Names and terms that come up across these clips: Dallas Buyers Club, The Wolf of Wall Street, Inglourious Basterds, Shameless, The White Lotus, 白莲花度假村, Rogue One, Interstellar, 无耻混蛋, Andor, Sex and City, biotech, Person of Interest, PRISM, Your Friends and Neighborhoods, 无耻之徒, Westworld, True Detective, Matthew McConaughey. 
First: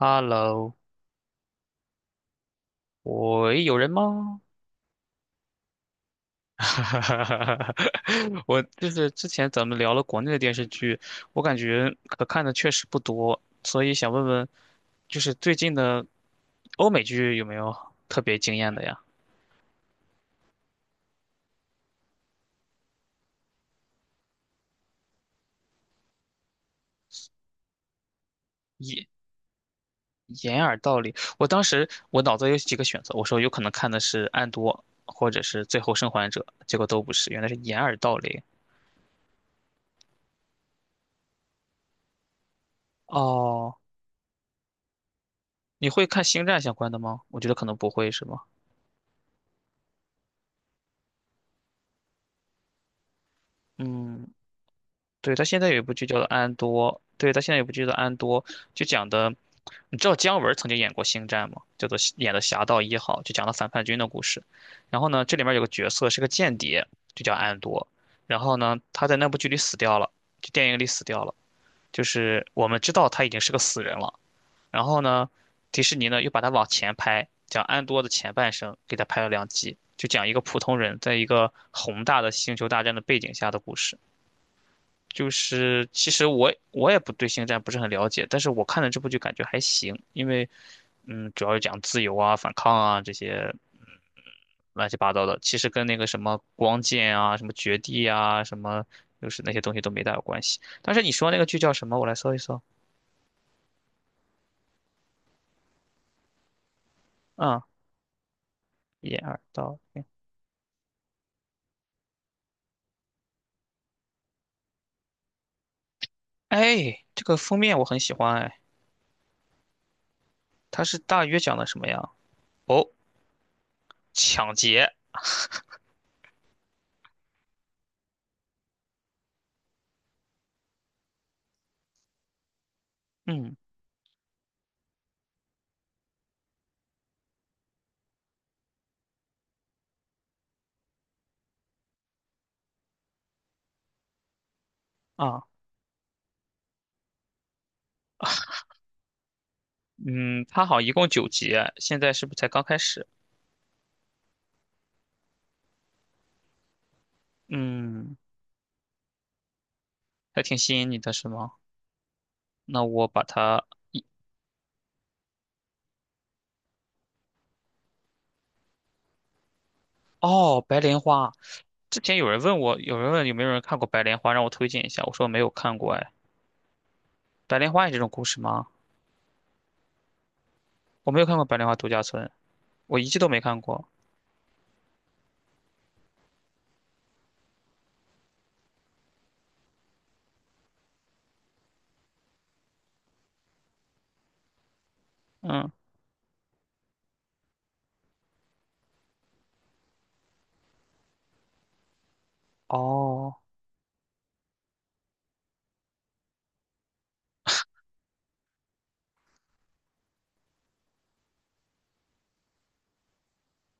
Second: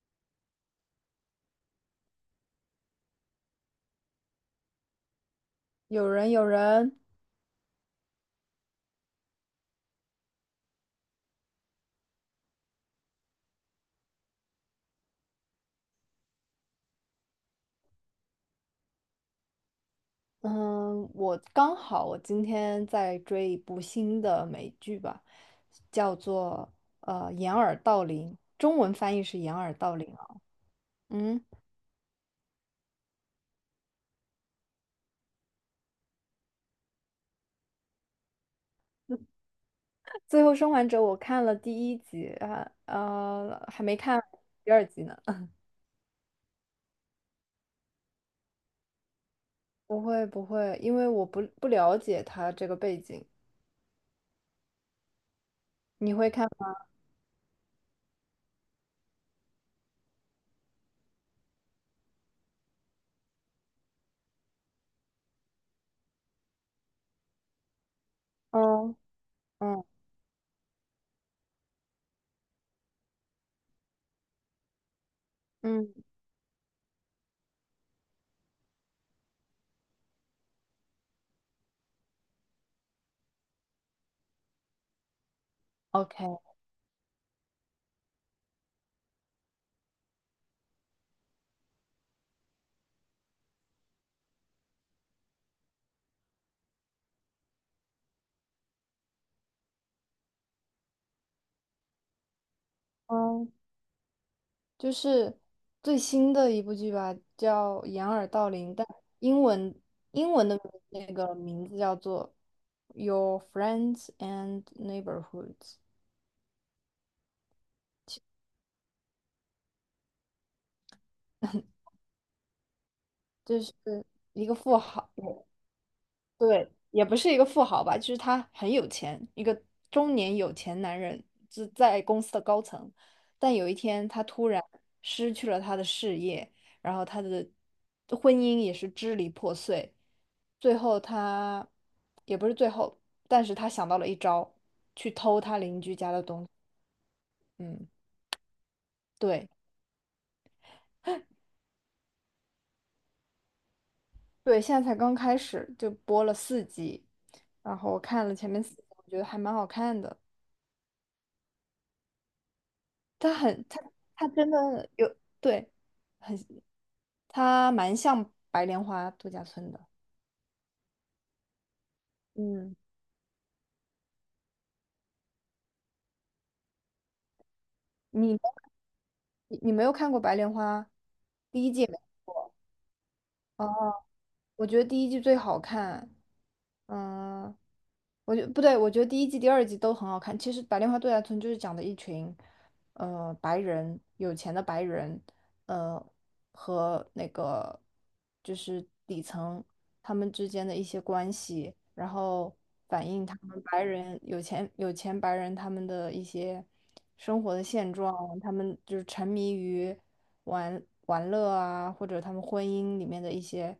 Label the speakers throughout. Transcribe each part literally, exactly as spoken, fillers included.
Speaker 1: Hello，喂，有人吗？
Speaker 2: 有人，有
Speaker 1: 哈
Speaker 2: 人，
Speaker 1: 哈哈哈。我就是之前咱们聊了国内的电视剧，我感觉可看的确实不多，所以想问问，就是最近的欧美剧有没有特别惊艳的呀？
Speaker 2: 嗯，我刚好我今天在追一部新的美剧吧，叫做呃《掩耳盗铃》，中文翻译是《掩耳盗铃》啊。
Speaker 1: 掩耳盗铃，
Speaker 2: 嗯，
Speaker 1: 我当时我脑子有几个选择，我说有可能看的是《暗多》或者是《最后生还者》，结果都不是，原来是掩耳盗铃。
Speaker 2: 《最后生还者》我看了第一集啊，呃，
Speaker 1: 哦，
Speaker 2: 还没看第二集呢。
Speaker 1: 你会看星战相关的吗？我觉得可能不会，是吗？
Speaker 2: 不会，不会，因为我不不了解他这个背景。
Speaker 1: 嗯，对，他现在有一部剧
Speaker 2: 你
Speaker 1: 叫做
Speaker 2: 会看
Speaker 1: 《安
Speaker 2: 吗？
Speaker 1: 多》，对，他现在有一部剧叫做《安多》，就讲的，你知道姜文曾经演过《星战》吗？叫做演的《侠盗一号》，就讲了反叛军的故事。然后呢，这里面有个角色是个间谍，就叫安多。然后呢，
Speaker 2: 嗯
Speaker 1: 他在那部剧里死
Speaker 2: 嗯
Speaker 1: 掉了，就电影里死掉了。就是我们知道他已经是个死人了。然后呢，迪
Speaker 2: 嗯
Speaker 1: 士尼呢又把他往前拍，讲安多的前半生，给他拍了两集，就讲一个普通人在一个宏大的星球大战的背景下的故事。就是其实
Speaker 2: ，OK，
Speaker 1: 我我也不对星战不是很了解，但是我看了这部剧感觉还行，因为嗯，主要是讲自由啊、反抗啊这些嗯乱七八糟的，其实跟那个什么光剑啊、什么绝地啊、什么就是那些东西都没大有关系。但是你说那个剧叫什么？我来搜一搜。
Speaker 2: 嗯就是最新的一部剧吧，
Speaker 1: 啊，
Speaker 2: 叫《掩耳盗铃》，但
Speaker 1: 一二
Speaker 2: 英文
Speaker 1: 到铃。
Speaker 2: 英文的那个名字叫做《Your Friends and Neighborhoods》，
Speaker 1: 哎，这个封面我很喜欢，哎，它是大约讲的什么呀？哦，
Speaker 2: 就是一
Speaker 1: 抢
Speaker 2: 个富
Speaker 1: 劫，
Speaker 2: 豪。对，也不是一个富豪吧，就是他很有钱，一个中年有钱男人，就在公司的高层。但
Speaker 1: 嗯
Speaker 2: 有一天，他突然失去了他的事业，然后他的婚姻也是支离破碎。最后他，也不是最后，但是他想到了一招，去偷
Speaker 1: 啊。
Speaker 2: 他邻居家的东西。嗯，对
Speaker 1: 嗯，它好像一共九集哎，现在是不是才刚开始？
Speaker 2: 对，现在才刚开始，就播了四集，然后我
Speaker 1: 嗯，
Speaker 2: 看了前面四集，我觉得还蛮好看的。
Speaker 1: 还挺吸引你的是吗？那我把
Speaker 2: 他
Speaker 1: 它，
Speaker 2: 很他他真的有对，很他蛮像白莲花度假村的。
Speaker 1: 哦，白莲花。之前有人问
Speaker 2: 嗯，
Speaker 1: 我，有人问有没有人看过白莲花，让我推荐一下。我说没有看过，哎，白莲花也这种故
Speaker 2: 你
Speaker 1: 事吗？
Speaker 2: 你没有看过白莲花
Speaker 1: 我没有看过白
Speaker 2: 第
Speaker 1: 莲
Speaker 2: 一
Speaker 1: 花
Speaker 2: 季
Speaker 1: 度
Speaker 2: 没？
Speaker 1: 假村，我一季都没看
Speaker 2: 啊，
Speaker 1: 过。
Speaker 2: 我觉得第一季最好看。嗯，我觉不对，我觉得第一季、第二季都很好看。其实《白莲花度假村》就是讲的一群，呃，白人有钱的白人，
Speaker 1: 嗯，
Speaker 2: 呃，和那个就是底层他们之间的一些关系，然后反映
Speaker 1: 哦
Speaker 2: 他们白人有钱有钱白人他们的一些生活的现状，他们就是沉迷于玩玩乐啊，或者他们婚姻里面的一些。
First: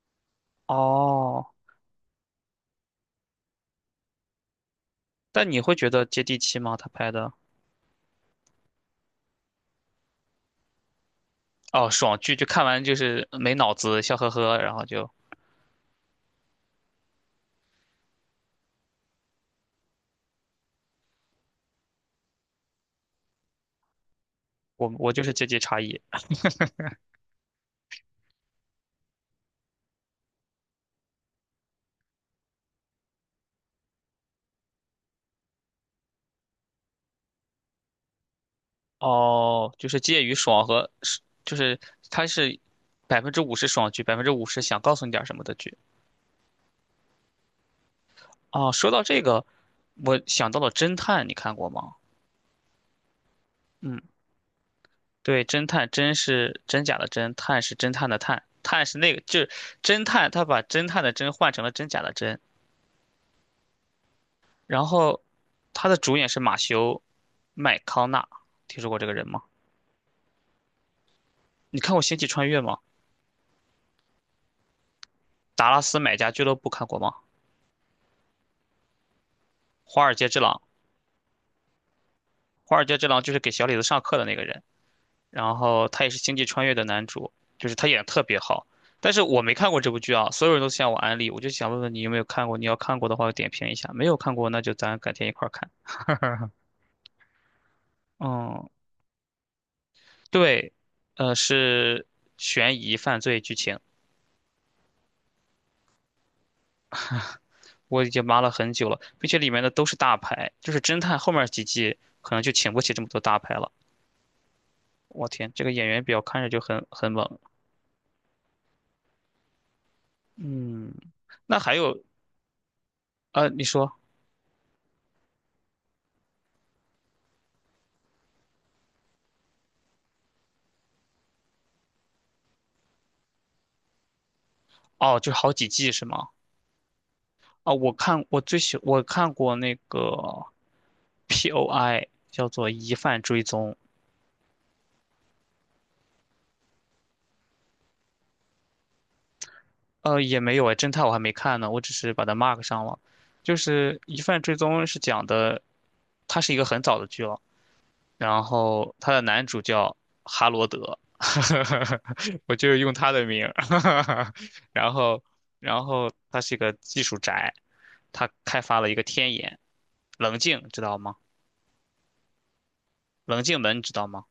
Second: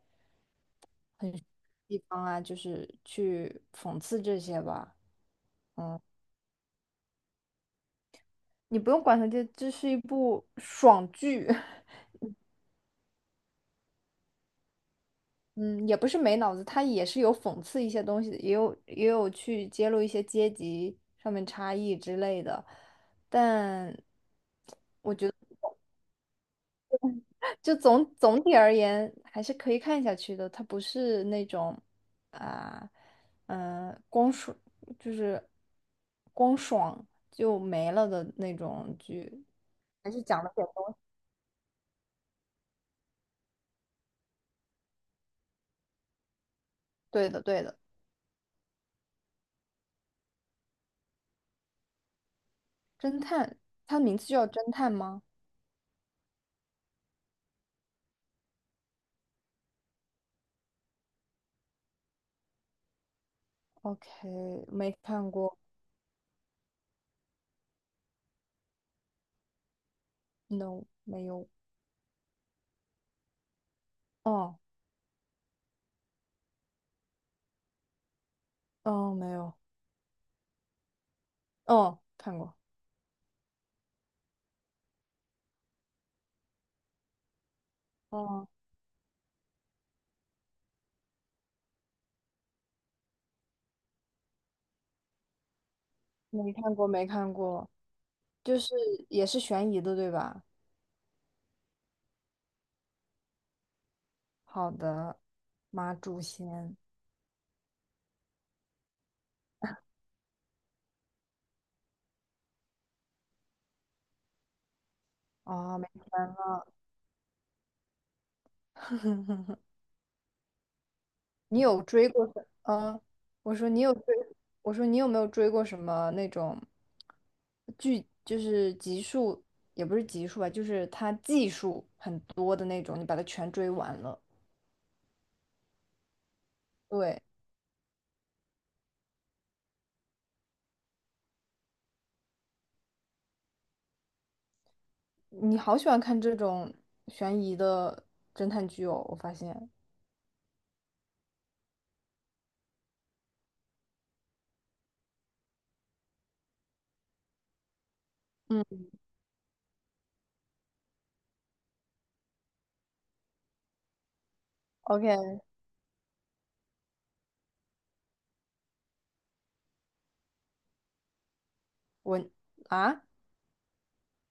Speaker 1: 哦，
Speaker 2: 地方啊，就是去讽刺这些吧。
Speaker 1: 但你会觉得接地气吗？他拍的，
Speaker 2: 你不用管它，这这是一部爽剧。
Speaker 1: 哦，爽剧就看完就是没脑子，笑呵呵，然后就
Speaker 2: 嗯，也不是没脑子，它也是有讽刺一些东西的，也有也有去揭露一些阶级上面差异之类的，但
Speaker 1: 我我就是阶级差异。
Speaker 2: 就总总体而言还是可以看下去的。它不是那种啊，嗯、光爽就是光爽就没了的那种剧，
Speaker 1: 哦，就是
Speaker 2: 还是
Speaker 1: 介于
Speaker 2: 讲了点
Speaker 1: 爽和
Speaker 2: 东西。
Speaker 1: 是，就是他是百分之五十爽剧，百分之五十想告诉你点儿什么的剧。
Speaker 2: 对的，对的。
Speaker 1: 哦，说到这个，我想到了侦探，你看过吗？
Speaker 2: 侦探，
Speaker 1: 嗯，
Speaker 2: 它名字就叫侦探吗
Speaker 1: 对，侦探，真是真假的真，探是侦探的探，探是那个，就是侦探，他把侦探的侦换成了真假的真。
Speaker 2: ？OK，
Speaker 1: 然
Speaker 2: 没
Speaker 1: 后，
Speaker 2: 看过
Speaker 1: 他的主演是马修麦康纳，听说过这个人吗？
Speaker 2: ，No，没有。
Speaker 1: 你看过《星际穿越》吗？
Speaker 2: 哦，
Speaker 1: 《达拉斯买家俱乐部》看过吗？
Speaker 2: 哦，没有，
Speaker 1: 《华尔街之狼》，
Speaker 2: 哦，看过，
Speaker 1: 《华尔街之狼》就是给小李子上课的那个人。然后他也是星际穿越的男主，就是他演的特别
Speaker 2: 哦，
Speaker 1: 好。但是我没看过这部剧啊，所有人都向我安利，我就想问问你有没有看过？你要看过的话，点评一下；没有看过，那就咱改天一块儿看。
Speaker 2: 没看过，没看过，就
Speaker 1: 嗯，
Speaker 2: 是也是悬疑的，对吧？
Speaker 1: 对，呃，是悬疑犯罪剧情，
Speaker 2: 好的，马祖贤，
Speaker 1: 我已经扒了很久了，并且里面的都是大牌，就是侦探后面几季可能就请不起这么多大牌了。我天，这个
Speaker 2: 哦，
Speaker 1: 演
Speaker 2: 没
Speaker 1: 员表
Speaker 2: 看
Speaker 1: 看着就
Speaker 2: 了。
Speaker 1: 很很猛。嗯，那
Speaker 2: 你
Speaker 1: 还
Speaker 2: 有
Speaker 1: 有，
Speaker 2: 追过什？嗯
Speaker 1: 呃，
Speaker 2: 我
Speaker 1: 你
Speaker 2: 说你
Speaker 1: 说，
Speaker 2: 有追，我说你有没有追过什么那种剧，就是集数，也不是集数吧，就是它季数很多的那种，你把它全追完了。
Speaker 1: 哦，就好几季是吗？
Speaker 2: 对，
Speaker 1: 啊，我看我最喜我看过那个 P O I 叫做疑犯追踪，
Speaker 2: 你好喜欢看这种悬疑的侦探剧哦，我发现。
Speaker 1: 呃，也没有哎，侦探我还没看呢，我只是把它 mark 上了。就是疑犯追踪是讲的，它是一个很早的剧了，然
Speaker 2: 嗯
Speaker 1: 后它的男主叫哈罗德，我就用他的名儿，然后
Speaker 2: ，OK，
Speaker 1: 然后他是一个技术宅，他开发了一个天眼，冷静知道吗？
Speaker 2: 文啊，
Speaker 1: 冷静门知道吗？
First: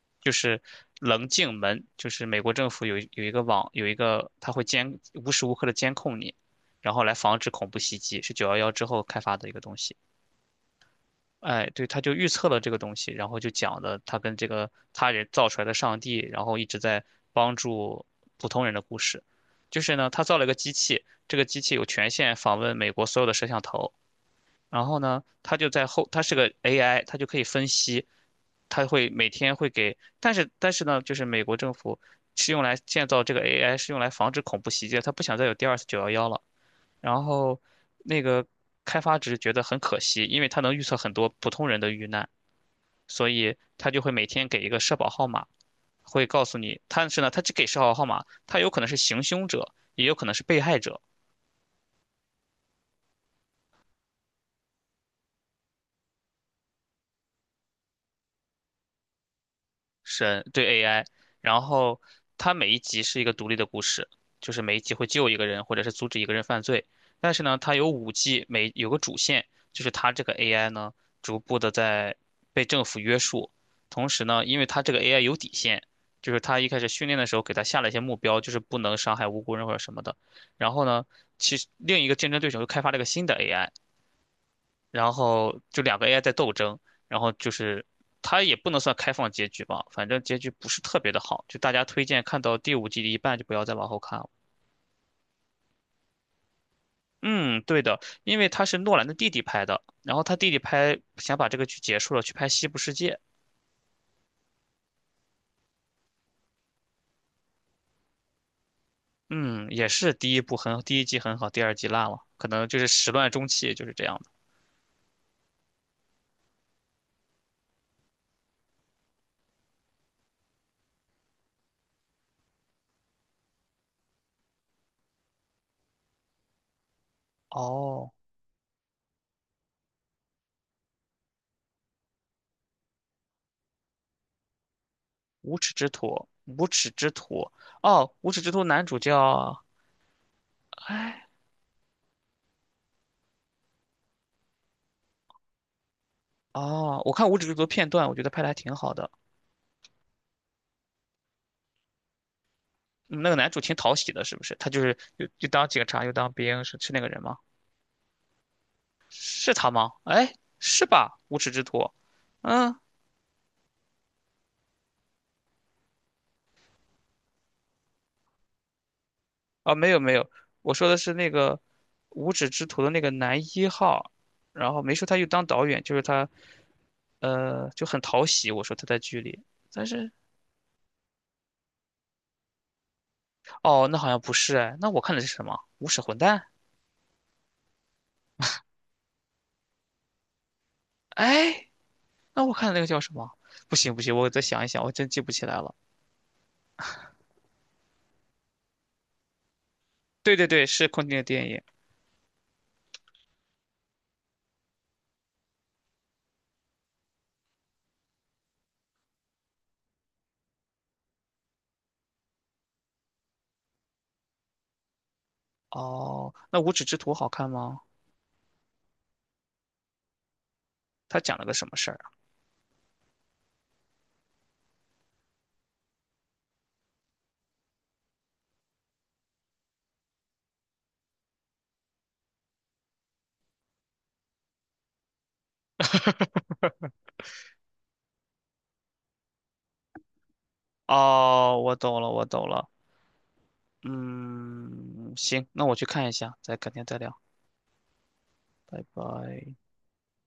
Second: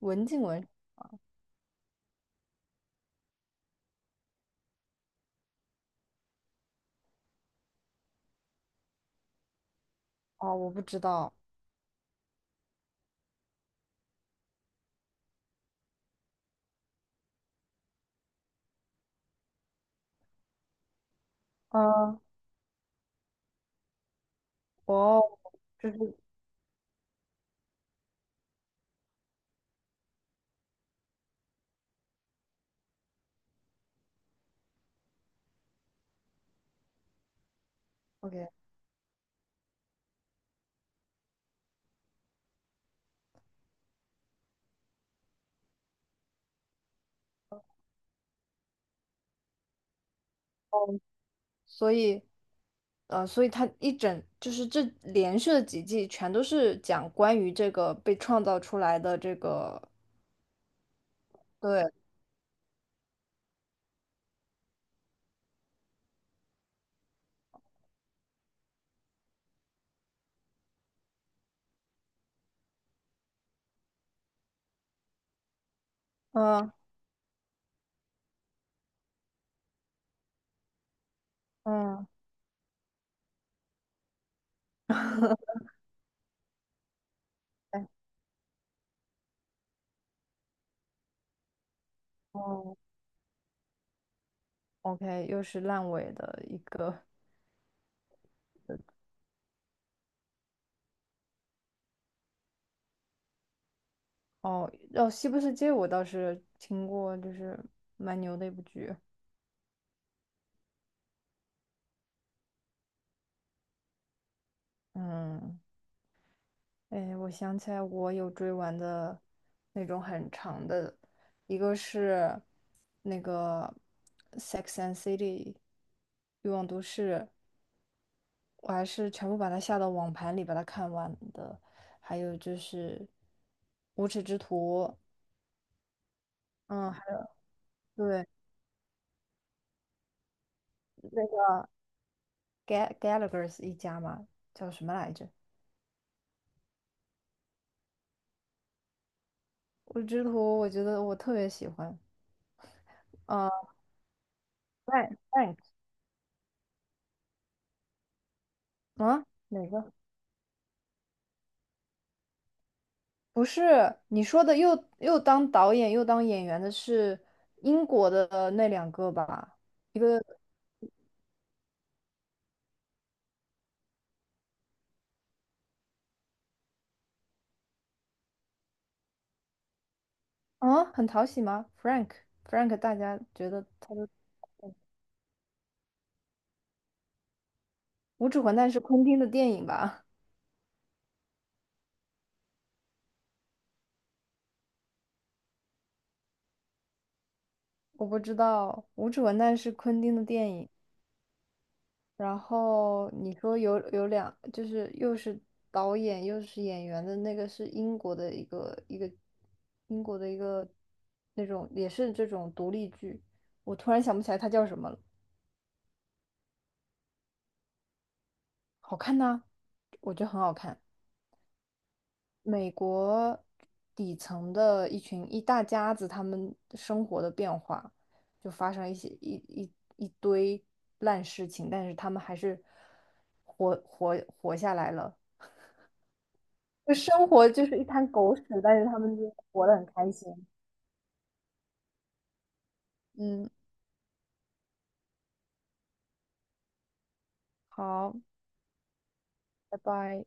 Speaker 2: 文
Speaker 1: 就
Speaker 2: 静
Speaker 1: 是
Speaker 2: 文
Speaker 1: 棱镜门，就是美国政府有有一个网有一个，它会监无时无刻的监控你，然后来防止恐怖袭击，是九幺幺之后开发的一个东西。
Speaker 2: 哦，我不知道。
Speaker 1: 哎，对，他就预测了这个东西，然后就讲的他跟这个他人造出来的上帝，然后一直在帮助普通人的故事。就是呢，他造了一个机器，这个机器有权
Speaker 2: 嗯，
Speaker 1: 限访问美国所有的摄像头，然后
Speaker 2: 哦，
Speaker 1: 呢，他就在
Speaker 2: 就是
Speaker 1: 后，他是个 A I，他就可以分析他会每天会给，但是但是呢，就是美国政府是用来建造这个 A I，是用来防止恐怖袭击的，他不想再有第二次九幺幺了。然后那个
Speaker 2: OK，
Speaker 1: 开发者觉得很可惜，因为他能预测很多普通人的遇难，所以他就会每天给一个社保号码，会告诉你，但是呢，他只给社保号码，他有可能是行凶者，也有可能是被害者，
Speaker 2: 所以呃，所以它一整就是这连续的几季全都是讲关于这个被创造出来的这个，
Speaker 1: 神对 A I，然
Speaker 2: 对，
Speaker 1: 后它每一集是一个独立的故事，就是每一集会救一个人或者是阻止一个人犯罪。但是呢，它有五季，每有个主线，就是它这个 A I 呢逐步的在被政府约束。同时呢，因为它这个 A I 有底线，就是它一
Speaker 2: 嗯
Speaker 1: 开始训练的时候给它下了一些目标，就是不能伤害无辜人或者什么的。然后呢，其实另
Speaker 2: 嗯，
Speaker 1: 一个竞争对手又开发了一个新的 A I，然 后就两个 A I 在斗争，然后就是
Speaker 2: 哎，
Speaker 1: 它也不能算开放结局吧，反正结局不是特别的好，就大家推荐看到第
Speaker 2: 哦
Speaker 1: 五季的一半就不要再往后看了。
Speaker 2: ，OK，又是烂尾的一个。
Speaker 1: 嗯，对的，因为他是诺兰的弟弟拍的，然后他弟弟拍想把这个剧结束了，去拍《西部世界》。
Speaker 2: 哦，哦，《西部世界》我倒是听过，就是蛮牛的一部剧。
Speaker 1: 嗯，也是第一部很，第一季很好，第二季烂了，可能就是始乱终弃，就是这样的。
Speaker 2: 嗯，哎，我想起来，我有追完的那种很长的，一个是那个《Sex and City》欲望都市，
Speaker 1: 哦，
Speaker 2: 我还是全部把它下到网盘里把它看完的。还有就是《无耻之徒》，
Speaker 1: 无耻之徒，无耻
Speaker 2: 嗯，还
Speaker 1: 之
Speaker 2: 有
Speaker 1: 徒，哦，
Speaker 2: 对
Speaker 1: 无耻之徒男主叫，
Speaker 2: 那
Speaker 1: 哎，
Speaker 2: 个 Ga Gallagher 一家嘛，叫什么来着？
Speaker 1: 哦，我看无耻之徒片段，我觉得拍的还挺好的。
Speaker 2: 《无耻之徒》，我觉得我特别喜欢。
Speaker 1: 嗯那个男
Speaker 2: 呃
Speaker 1: 主挺讨喜的，是不是？他就是
Speaker 2: ，Rank f
Speaker 1: 又
Speaker 2: f
Speaker 1: 又
Speaker 2: Rank
Speaker 1: 当警察又当兵，是是那个人吗？
Speaker 2: 啊，
Speaker 1: 是
Speaker 2: 哪
Speaker 1: 他吗？
Speaker 2: 个？
Speaker 1: 哎，是吧？无耻之徒，嗯
Speaker 2: 不是你说的又又当导演又当演员的是英国的那两个吧？
Speaker 1: 啊，没
Speaker 2: 一
Speaker 1: 有没
Speaker 2: 个
Speaker 1: 有，我说的是那个无耻之徒的那个男一号，然后没说他又当导演，就是他呃就很讨喜，我说他在剧里，但是
Speaker 2: 啊，很讨喜吗？Frank Frank，大家觉得
Speaker 1: 哦，
Speaker 2: 他
Speaker 1: 那好
Speaker 2: 的
Speaker 1: 像不是哎，那我看的是什么？无耻混蛋？
Speaker 2: 《无耻混蛋》是昆汀的电影吧？
Speaker 1: 哎，那我看的那个叫什么？不行不行，我再想一想，我真记不起来了。
Speaker 2: 我不知道，《无耻混蛋》是昆汀的
Speaker 1: 对对
Speaker 2: 电
Speaker 1: 对，
Speaker 2: 影。
Speaker 1: 是昆汀的电影。
Speaker 2: 然后你说有有两，就是又是导演又是演员的那个是英国的一个一个英国的一个那种也是这种独立剧，我突然想不起来它叫什么了，
Speaker 1: 哦，那无耻之徒好看吗？
Speaker 2: 好看呐，我觉得很好看。
Speaker 1: 他讲了个什么事儿
Speaker 2: 美国底层的一群一大家子，他们生活的变化就发生一些一一一堆烂事情，但是他们还是活活活下来了。就生活就是一滩狗屎，但是他们就活得很开心。
Speaker 1: 啊？哦，我懂了，我懂了。
Speaker 2: 嗯，
Speaker 1: 嗯，行，那我去看一下，再改天再聊，
Speaker 2: 好，
Speaker 1: 拜拜。
Speaker 2: 拜拜。